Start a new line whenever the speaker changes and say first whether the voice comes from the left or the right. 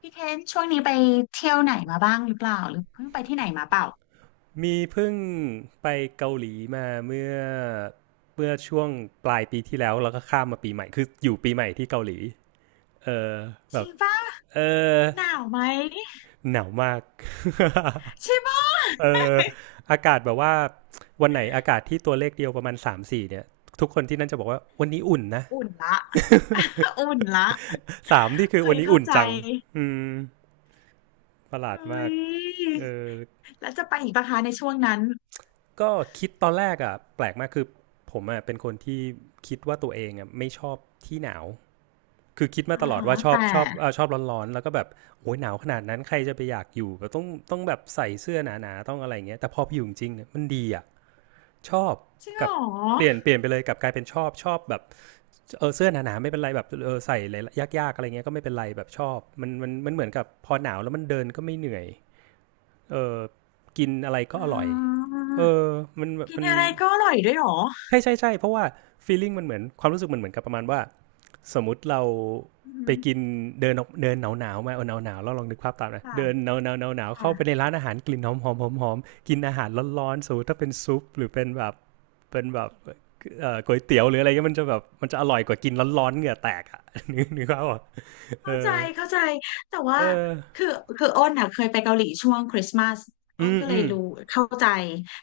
left: พี่เคนช่วงนี้ไปเที่ยวไหนมาบ้างหรือเปล่าหรือเพิ่งไปที่ไหนมาเปล่า
right: มีเพิ่งไปเกาหลีมาเมื่อช่วงปลายปีที่แล้วแล้วก็ข้ามมาปีใหม่คืออยู่ปีใหม่ที่เกาหลีเออ
left: จ
right: แบ
left: ริ
right: บ
left: งป่ะ
right: เออ
left: หนาวไหม
right: หนาวมาก
left: ใช่ป่ะ
right: เอออากาศแบบว่าวันไหนอากาศที่ตัวเลขเดียวประมาณสามถึงสี่เนี่ยทุกคนที่นั่นจะบอกว่าวันนี้อุ่นนะ
left: อุ่นละ อุ่นละ
right: สามนี่คือ
left: เฮ้
right: วัน
left: ย
right: นี้
left: เข้า
right: อุ่น
left: ใจ
right: จังอืมประหลา
left: เฮ
right: ด
left: ้
right: มาก
left: ย
right: เออ
left: แล้วจะไปอีกปะคะในช่วงนั้น
right: ก็คิดตอนแรกอ่ะแปลกมากคือผมอ่ะเป็นคนที่คิดว่าตัวเองอ่ะไม่ชอบที่หนาว คือคิดมา
left: อ่า
right: ตลอด
left: ฮะ
right: ว่าชอบ
left: แต่
right: ชอบเออชอบร้อนๆแล้วก็แบบโอ้ยหนาวขนาดนั้นใครจะไปอยากอยู่แบบต้องแบบใส่เสื้อหนาๆต้องอะไรอย่างเงี้ยแต่พอไปอยู่จริงเนี่ยมันดีอ่ะชอบ
left: จริงเหร
right: กับเปลี่ยน
left: อ
right: เปลี่ยนไปเลยกับกลายเป็นชอบชอบแบบเออเสื้อหนาๆไม่เป็นไรแบบเออใส่อะไรยากๆอะไรเงี้ยก็ไม่เป็นไรแบบชอบมันเหมือนกับพอหนาวแล้วมันเดินก็ไม่เหนื่อยเออกินอะไรก็
left: อ่
right: อร่อย
left: า
right: เออมัน
left: กิน
right: มัน
left: อะไรก็อร่อยด้วยเหรอ
right: ใช่ใช่ใช่เพราะว่า feeling มันเหมือนความรู้สึกมันเหมือนกับประมาณว่าสมมติเรา
left: อื
right: ไปกิน
left: ม
right: เดินเดินหนาวหนาวมาเอาหนาวหนาวแล้วลองนึกภาพตามนะ
left: ค่ะ
right: เดินหนาวหนาวหนาวหนาวเข้าไปใน
left: ค่ะ
right: ร้านอาหารกลิ่นหอมหอมหอมหอมกินอาหารร้อนๆสมมติถ้าเป็นซุปหรือเป็นแบบเป็นแบบก๋วยเตี๋ยวหรืออะไรเงี้ยมันจะแบบมันจะอร่อยกว่ากินร้อนๆเหงื่อแตกอะ นึกนึกภาพอ่ะเอ
left: เข้าใจ
right: อ
left: เข้าใจแต่ว่า
right: เออ
left: คือคืออ้นอ่ะเคยไปเกาหลีช่วงคริสต์มาสอ้
right: อื
left: น
right: ม
left: ก็เล
right: อื
left: ย
right: ม
left: รู้เข้าใจ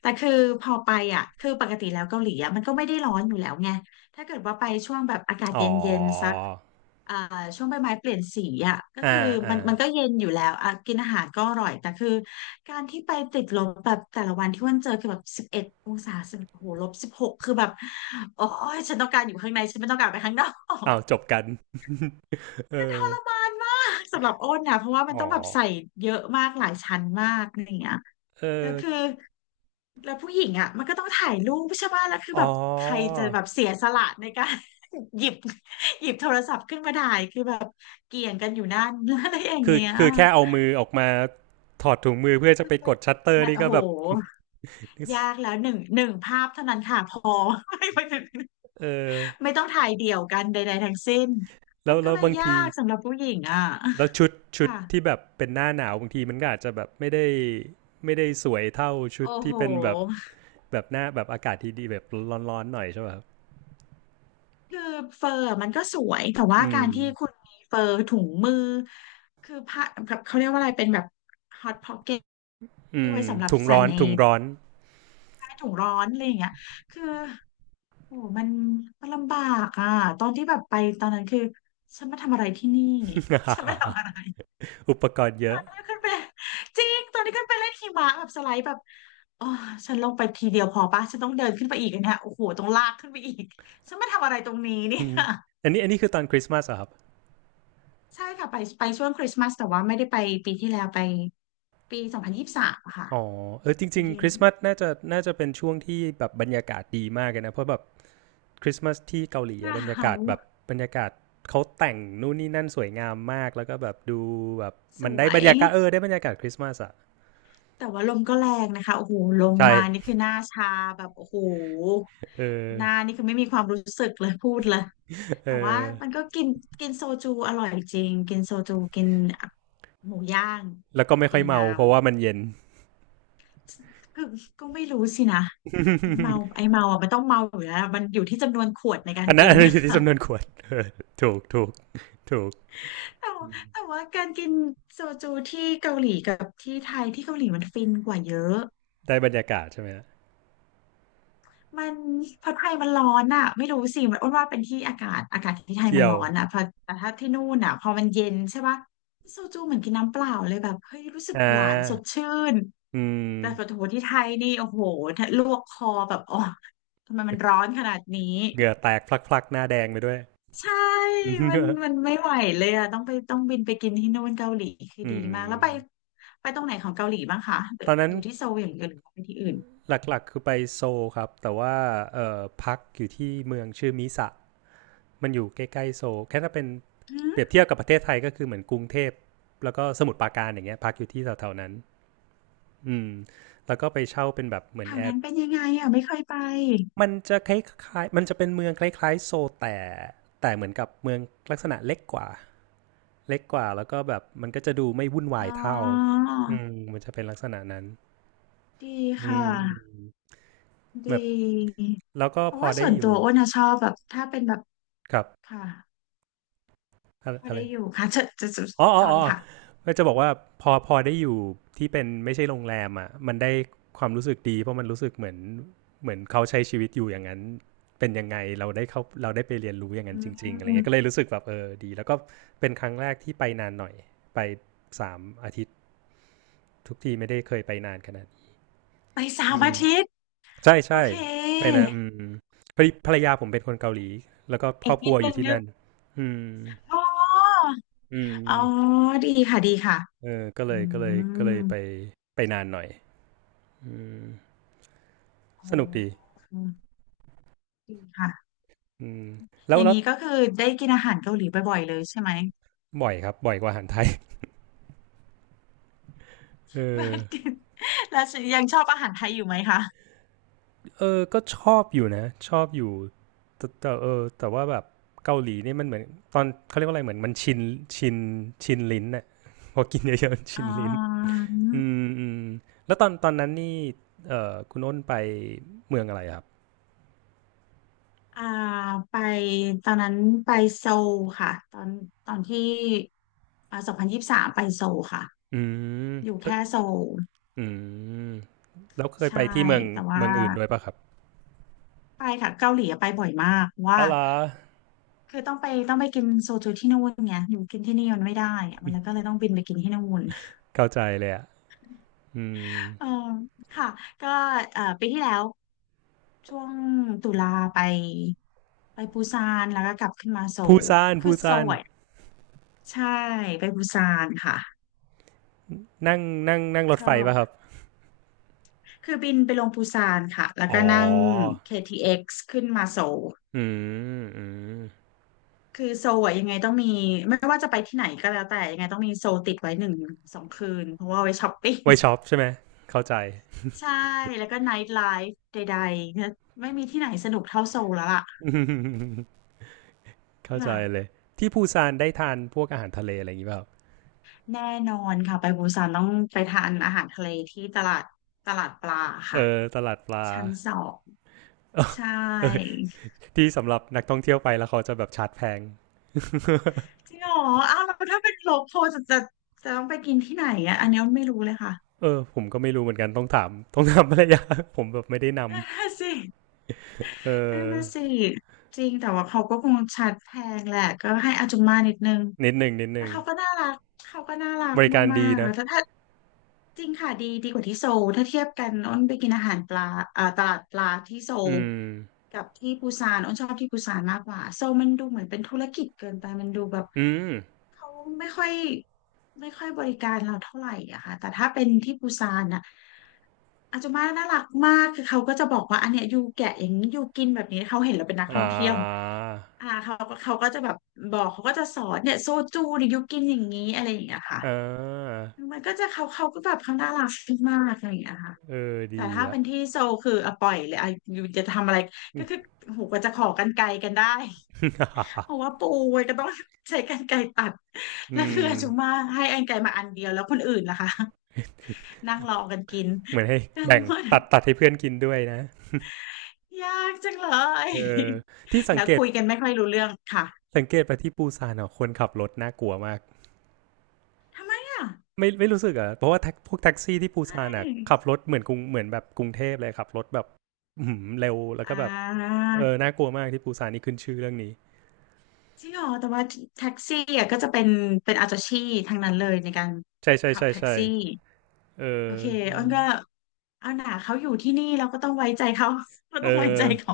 left: แต่คือพอไปอ่ะคือปกติแล้วเกาหลีอ่ะมันก็ไม่ได้ร้อนอยู่แล้วไงถ้าเกิดว่าไปช่วงแบบอากาศ
right: อ๋
left: เ
right: อ
left: ย็นๆสักอ่าช่วงใบไม้เปลี่ยนสีอ่ะก็
right: อ่า
left: คือ
right: อ่า
left: มันก็เย็นอยู่แล้วอ่ะกินอาหารก็อร่อยแต่คือการที่ไปติดลบแบบแต่ละวันที่อ้นเจอคือแบบ11 องศาสิบโอ้โห-16คือแบบโอ้ยฉันต้องการอยู่ข้างในฉันไม่ต้องการไปข้างนอก
right: อ้าวจบกัน เออ
left: มานมากสำหรับอ้นนะเพราะว่ามัน
right: อ๋อ
left: ต้องแบบใส่เยอะมากหลายชั้นมากอะไรอย่างเงี้ย
right: เอ
left: แล้
right: อ
left: วคือแล้วผู้หญิงอ่ะมันก็ต้องถ่ายรูปใช่ไหมแล้วคือ
right: อ๋อ
left: แบบใครจะแบบเสียสละในการ หยิบหยิบโทรศัพท์ขึ้นมาถ่ายคือแบบเกี่ยงกันอยู่นั่น อะไรอย่าง
right: คือ
left: เงี้ย
right: คือแค่เอามือออกมาถอดถุงมือเพื่อจะ
left: มั
right: ไป
left: นไป
right: กดชัตเตอร์
left: มัน
right: นี่
left: โอ้
right: ก็
left: โห
right: แบบ
left: ยากแล้วหนึ่งภาพเท่านั้นค่ะพอ ไม่ไม่
right: เออ
left: ไม่ต้องถ่ายเดี่ยวกันใดๆทั้งสิ้นมั
right: แล้ว
left: นก็
right: แล้ว
left: เลย
right: บาง
left: ยา
right: ที
left: กสำหรับผู้หญิงอ่ะ
right: แล้วชุดชุด
left: ค่ะ
right: ที่แบบเป็นหน้าหนาวบางทีมันก็อาจจะแบบไม่ได้ไม่ได้สวยเท่าชุด
left: โอ้
right: ที่
left: โห
right: เป็นแบบแบบหน้าแบบอากาศที่ดีแบบร้อนๆหน่อยใช่ป่ะครับ
left: คือเฟอร์มันก็สวยแต่ว่า
right: อื
left: กา
right: ม
left: รที่คุณมีเฟอร์ถุงมือคือผ้าแบบเขาเรียกว่าอะไรเป็นแบบฮอตพ็อกเก็ต
right: อื
left: ที่ไว้
right: ม
left: สำหรับ
right: ถุง
left: ใส่
right: ร้อน
left: ใน
right: ถุงร้อน
left: ใต้ถุงร้อนอะไรอย่างเงี้ยคือโอ้มันลำบากอ่ะตอนที่แบบไปตอนนั้นคือฉันมาทำอะไรที่นี่ฉันมาทำอะไร
right: อุปกรณ์เย
left: ตอ
right: อะ
left: นีขึ้นไปจริงตอนนี้ขึ้นไปเล่นหิมะแบบสไลด์แบบอ๋อฉันลงไปทีเดียวพอปะฉันต้องเดินขึ้นไปอีกอันเนี่ยโอ้โหต้องลากขึ้นไปอีกฉันมาทำอะไรตรงนี้ เนี่
right: อ
left: ย
right: อันนี้อันนี้คือตอนคริสต์มาสเหรอครับ
left: ใช่ค่ะไปช่วงคริสต์มาสแต่ว่าไม่ได้ไปปีที่แล้วไปปีสองพันยี่สิบสามค่ะ
right: อ๋อเออจ
left: อ
right: ริ
left: ยู่
right: ง
left: เย็
right: ๆค
left: น
right: ริสต์มาสน่าจะน่าจะเป็นช่วงที่แบบบรรยากาศดีมากเลยนะเพราะแบบ คริสต์มาสที่เกาหลี
left: ห
right: อะ
left: นา
right: บรรยากาศ
left: ว
right: แบบบรรยากาศเขาแต่งนู่นนี่นั่นสวยงามมากแล้วก็แบบดูแบบ
left: ส
right: มัน
left: ว
right: ได้บร
left: ย
right: รยากาศเออได้บรรยากาศคริสต์มาสอะ
left: แต่ว่าลมก็แรงนะคะโอ้โหลม
right: ใช่
left: มานี่คือหน้าชาแบบโอ้โห
right: เออ
left: หน้านี่คือไม่มีความรู้สึกเลยพูดเลย
right: เอ
left: แต่ว่า
right: อ
left: มันก็กินกินโซจูอร่อยจริงกินโซจูกินหมูย่าง
right: แล้วก็ไม่ค่
left: ดี
right: อยเมา
left: งาม
right: เพราะว่ามันเย็น
left: คือก็ไม่รู้สินะเมาไอเมาอ่ะมันต้องเมาอยู่แล้วมันอยู่ที่จำนวนขวดในการ
right: อันนั้
left: กิ
right: น
left: น
right: อัน
left: ไง
right: นั้นอยู่ที่จำนวนขวด เออถูกถูกถูก
left: แต่ว่าแต่ว่าการกินโซจูที่เกาหลีกับที่ไทยที่เกาหลีมันฟินกว่าเยอะ
right: ได้บรรยากาศใช่ไหมฮะ
left: มันเพราะไทยมันร้อนอ่ะไม่รู้สิมันอ้วนว่าเป็นที่อากาศอากาศที่ไทย
right: เกี่
left: มัน
right: ยว
left: ร้อนอ่ะเพอแต่ถ้าที่นู่นอ่ะพอมันเย็นใช่ปะโซจูเหมือนกินน้ำเปล่าเลยแบบเฮ้ยรู้สึก
right: อ่
left: หวานสด
right: า
left: ชื่น
right: อื
left: แต่ปะ
right: ม
left: โถที่ไทยนี่โอ้โหลวกคอแบบอ๋อทำไมมันร้อนขนาดนี้
right: เหงื่อแตกพลักๆหน้าแดงไปด้วย
left: ใช่มัน มันไม่ไหวเลยอะต้องไปต้องบินไปกินที่นู่นเกาหลีคือ
right: อื
left: ดีมาก แล้วไป
right: ม
left: ไปตรงไหนของเกาหลีบ้างคะหรือ
right: ตอนนั้น
left: อยู่ที่โซลอย่างเดียวหรือว่าไปที่อื่น
right: หลักๆคือไปโซลครับแต่ว่าพักอยู่ที่เมืองชื่อมิสะมันอยู่ใกล้ๆโซลแค่ถ้าเป็น
left: หื
right: เปรียบ
left: ม
right: เทียบกับประเทศไทยก็คือเหมือนกรุงเทพแล้วก็สมุทรปราการอย่างเงี้ยพักอยู่ที่แถวๆนั้นอืมแล้วก็ไปเช่าเป็นแบบเหมื
left: แถ
right: อน
left: ว
right: แอ
left: นั้
right: ร์
left: นเป็นยังไงอะไม่เคยไป
right: มันจะคล้ายๆมันจะเป็นเมืองคล้ายๆโซลแต่แต่เหมือนกับเมืองลักษณะเล็กกว่าเล็กกว่าแล้วก็แบบมันก็จะดูไม่วุ่นวา
left: อ๋
right: ย
left: อ
right: เท่าอืมมันจะเป็นลักษณะนั้น
left: ดี
right: อื
left: ค่ะ
right: ม
left: ด
right: แบบ
left: ี
right: แล้วก็
left: เพ
right: พ
left: ราะ
right: อ
left: ว่า
right: ได้
left: ส่วน
right: อ
left: ตั
right: ยู่
left: วอ้วนอะชอบแบบถ้าเป็นแบบ
right: กับ
left: ค่ะ
right: อะ
left: พอ
right: อะไร
left: ได้อยู่ค่ะจะ
right: อ๋ออ๋อ
left: ต่อ
right: อ๋
left: เล
right: อ
left: ยค่ะ
right: ก็จะบอกว่าพอพอได้อยู่ที่เป็นไม่ใช่โรงแรมอ่ะมันได้ความรู้สึกดีเพราะมันรู้สึกเหมือนเหมือนเขาใช้ชีวิตอยู่อย่างนั้นเป็นยังไงเราได้เขาเราได้ไปเรียนรู้อย่าง
left: อื
right: นั้นจริงๆอะไรเงี้ยก็เลย
left: ม
right: รู้สึกแบบเออดีแล้วก็เป็นครั้งแรกที่ไปนานหน่อยไปสามอาทิตย์ทุกทีไม่ได้เคยไปนานขนาดนี้
left: ไปเสา
right: อื
left: ร์
right: ม
left: อาทิตย์
right: ใช่
left: โอ
right: ใช่
left: เค
right: ไปนะอืมพอดีภรรยาผมเป็นคนเกาหลีแล้วก็ค
left: อี
right: รอ
left: ก
right: บค
left: นิ
right: รั
left: ด
right: วอ
left: นึ
right: ยู่
left: ง
right: ที่
left: นึก
right: นั่นอืม
left: อ๋อ
right: อื
left: อ๋อ
right: ม
left: ดีค่ะดีค่ะ
right: เออก็เล
left: อื
right: ยก็เลยก็เล
left: ม
right: ยไปไปนานหน่อย อืม
left: โอ
right: สนุกดี
left: ้ดีค่ะ
right: อืมแล้
left: อ
right: ว
left: ย่าง
right: แล้ว
left: นี้ก็คือได้กินอาหารเกาหลีบ่อยๆเลยใช่ไหม
right: บ่อยครับบ่อยกว่าอาหารไทย เออ
left: แล้วยังชอบอาหารไทยอยู่ไหมคะ
right: เออก็ชอบอยู่นะชอบอยู่แต่แต่เออแต่ว่าแบบเกาหลีนี่มันเหมือนตอนเขาเรียกว่าอะไรเหมือนมันชินชินลิ้นน่ะ พอกินเยอะๆมันชิ
left: อ่
right: นลิ้น
left: า
right: อืมอืมแล้วตอนตอนนั้นนี่เออคุณอ้นไปเมืองอะไรครับ
left: อ่าไปตอนนั้นไปโซลค่ะ ตอนที่อ่าสองพันยี่สิบสามไปโซลค่ะ
right: อืม
left: อยู่
right: ไป
left: แค่โซล
right: อืมแล้วเคยไป
left: ใช่
right: ที่เมือง
left: แต่ว่า
right: เมืองอื่นด้วยปะครับ
left: ไปค่ะเกาหลีอะไปบ่อยมากเพราะ
right: อ๋
left: ว่า
right: อเหรอ
left: คือต้องไปกินโซจูที่นู่นไงอยู่กินที่นี่มันไม่ได้อะมันเลยก็เลยต้องบินไปกินที่นู่น
right: เข้าใจเลยอ่ะอืม
left: เออค่ะก็เอ่อปีที่แล้วช่วงตุลาไปไปปูซานแล้วก็กลับขึ้นมาโซ
right: ปู
left: ล
right: ซาน
left: คื
right: ปู
left: อโซ
right: ซาน
left: ลอะใช่ไปปูซานค่ะ
right: นั่งนั่งนั่งร
left: ช
right: ถ
left: อ
right: ไฟป่ะครับ
left: บคือบินไปลงปูซานค่ะแล้ว
right: อ๋อ
left: ก็นั่งKTXขึ้นมาโซล
right: อืมอืม
left: คือโซอะยังไงต้องมีไม่ว่าจะไปที่ไหนก็แล้วแต่ยังไงต้องมีโซลติดไว้1-2 คืนเพราะว่าเอาไว้ช้อปปิ้ง
right: ไวช็อปใช่ไหม เข้าใจ
left: ใช่แล้วก็ไนท์ไลฟ์ใดๆไม่มีที่ไหนสนุกเท่าโซลแล้วล่ะ ค
right: เข้าใจเล
left: ่ะ
right: ย ที่ปูซานได้ทานพวกอาหารทะเลอะไรอย่างนี้ป่ะปรับ
left: แน่นอนค่ะไปปูซานต้องไปทานอาหารทะเลที่ตลาดปลา
right: เอ
left: ค่ะ
right: อ ตลาดปลา
left: ชั้น สอง
right: เออ
left: ใช่
right: เออ ที่สำหรับนักท่องเที่ยวไปแล้วเขาจะแบบชาร์จแพง
left: จริงเหรออ้าวแล้วถ้าเป็นโลคอลจะต้องไปกินที่ไหนอ่ะอันนี้ไม่รู้เลยค่ะ
right: เออ ผมก็ไม่รู้เหมือนกันต้องถาม ต้องถามภรรยา ผมแบบไม่ได้ นำ
left: นั่นน่ะสิ
right: เอ
left: นั่น
right: อ
left: น่ะสิจริงแต่ว่าเขาก็คงชัดแพงแหละก็ให้อาจุมมานิดนึง
right: นิดหนึ่งนิดห
left: แต่
right: นึ่ง
left: เขาก็น่ารักเขาก็น่ารัก
right: บริการ
left: มา
right: ดี
left: กๆแล้
right: นะ
left: วถ้า จริงค่ะดีกว่าที่โซลถ้าเทียบกันอ้นไปกินอาหารปลาตลาดปลาที่โซ
right: อื
left: ล
right: ม
left: กับที่ปูซานอ้นชอบที่ปูซานมากกว่าโซลมันดูเหมือนเป็นธุรกิจเกินไปมันดูแบบ
right: อืม
left: เขาไม่ค่อยไม่ค่อยบริการเราเท่าไหร่อะค่ะแต่ถ้าเป็นที่ปูซานอะอาจจะมาน่ารักมากคือเขาก็จะบอกว่าอันเนี้ยอยู่แกะอย่างนี้อยู่กินแบบนี้เขาเห็นเราเป็นนักท่
right: อ่
left: องเที่ยว
right: า
left: อ่าเขาเขาก็จะแบบบอกเขาก็จะสอนเนี่ยโซจูเนี่ยอยู่กินอย่างนี้อะไรอย่างเงี้ยค่ะ
right: อ่า
left: มันก็จะเขาเขาก็แบบเขาน่ารักมากอะไรอย่างเงี้ยค่ะ
right: เออ
left: แต่
right: ดี
left: ถ้า
right: อะ
left: เป็นที่โซลคืออะปล่อยเลยอะอยู่จะทำอะไรก็คือโอ้โหกว่าจะขอกรรไกรกันได้ เพราะว่าปูมันก็ต้องใช้กรรไกรตัด
right: อื
left: แล้วคือ
right: ม
left: อาจุมาให้กรรไกรมาอันเดียวแล้วคนอื่นล่ะคะ นั่งรอกันกิน
right: เหมือนให้
left: กัง
right: แบ่ง
left: วล
right: ตัดตัดให้เพื่อนกินด้วยนะ
left: ยากจังเลย
right: เออที่ สัง
left: แล้ว
right: เกต
left: คุยกันไม่ค่อยรู้เรื่องค่ะ
right: สังเกตไปที่ปูซานอ่ะคนขับรถน่ากลัวมาก
left: เนี่ย
right: ไม่ไม่รู้สึกเหรอ่ะเพราะว่าพวกแท็กซี่ที่ปู
left: ใช
right: ซานอ่ะขับ
left: ่
right: รถเหมือนกรุงเหมือนแบบกรุงเทพเลยขับรถแบบหืมเร็วแล้ว
left: อ่
right: ก็แบบเออ
left: า
right: น่ากลัวมากที่ปูซานนี่ขึ้นชื่อเรื่องนี้
left: จริงเหรอแต่ว่าแท็กซี่อ่ะก็จะเป็นเป็นอาจาชีพทางนั้นเลยในการ
right: ใช่ใช่
left: ขับ
right: ใช่
left: แท็ก
right: ใช่
left: ซี่
right: เ
left: โอเคอ้นก็
right: ออ
left: เอาหนาเขาอยู่ที่นี่เราก็ต้องไว้ใจเขา เรา
right: เอ
left: ต้องไว้
right: อ
left: ใจเขา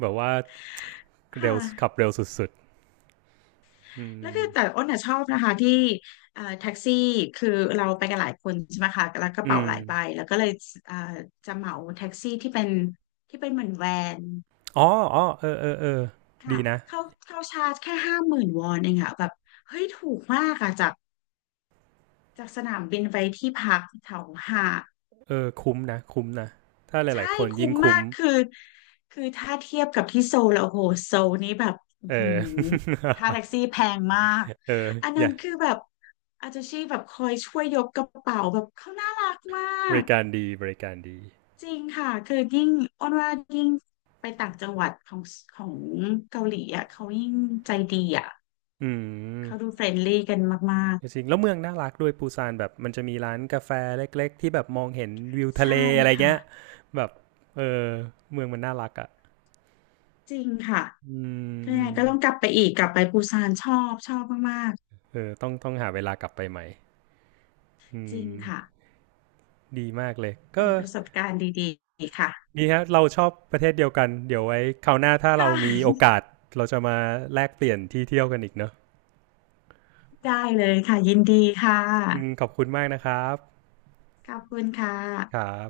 right: แบบว่า
left: ค่ะ
right: เร็วขับเร็วสุดๆอื
left: แล้ว
right: ม
left: คือแต่อ้นน่ะชอบนะคะที่แท็กซี่คือเราไปกันหลายคนใช่ไหมคะแล้วกระ
right: อื
left: เป๋า
right: ม
left: หลายใบแล้วก็เลยเอ่อจะเหมาแท็กซี่ที่เป็นที่เป็นเหมือนแวน
right: อ๋ออ๋อเออเออเออดี
left: ค่ะ
right: นะ
left: เขาเขาชาร์จแค่50,000 วอนเองอะแบบเฮ้ยถูกมากอะจากสนามบินไปที่พักแถวหาด
right: เออคุ้มนะคุ้มนะถ้าหลา
left: ใช่
right: ยๆคน
left: คุ้
right: ยิ่ง
left: มมา
right: คุ้ม
left: กคือคือถ้าเทียบกับที่โซลแล้วโอ้โหโซลนี้แบบอื้
right: เอ
left: อหื
right: อ
left: อค่าแท็กซี่แพงมาก
right: เออ
left: อัน
right: อ
left: นั้
right: ย่า
left: นคือแบบอาจจะชีแบบคอยช่วยยกกระเป๋าแบบเขาน่ารักมา
right: บ
left: ก
right: ริการดีบริการดี
left: จริงค่ะคือยิ่งอ้อนว่ายิ่งไปต่างจังหวัดของเกาหลีอ่ะเขายิ่งใจดีอ่ะ
right: อื
left: เขาดู
right: ม
left: เฟรนลี่กันมาก
right: จริงๆแล้วเมืองน่ารักด้วยปูซานแบบมันจะมีร้านกาแฟเล็กๆที่แบบมองเห็นวิว
left: ๆ
right: ทะ
left: ใช่
right: เลอะไร
left: ค่ะ
right: เงี้ยแบบเออเมืองมันน่ารักอะ่ะ
left: จริงค่ะ
right: อื
left: แต่ก็ต้องก
right: ม
left: ลับไปอีกกลับไปปูซานชอบชอบมาก
right: เออต้องหาเวลากลับไปใหม่อื
left: ๆจริง
right: ม
left: ค่ะ
right: ดีมากเลย
left: เป็
right: ก็
left: นประสบการณ์ดีๆค่ะ
right: ดีฮะเราชอบประเทศเดียวกันเดี๋ยวไว้คราวหน้าถ้าเรา
left: ค่ะ
right: มีโอ กาสเราจะมาแลกเปลี่ยนที่เที่ยวกันอีกเนอะ
left: ได้เลยค่ะยินดีค่ะ
right: อืมขอบคุณมากนะครับ
left: ขอบคุณค่ะ
right: ครับ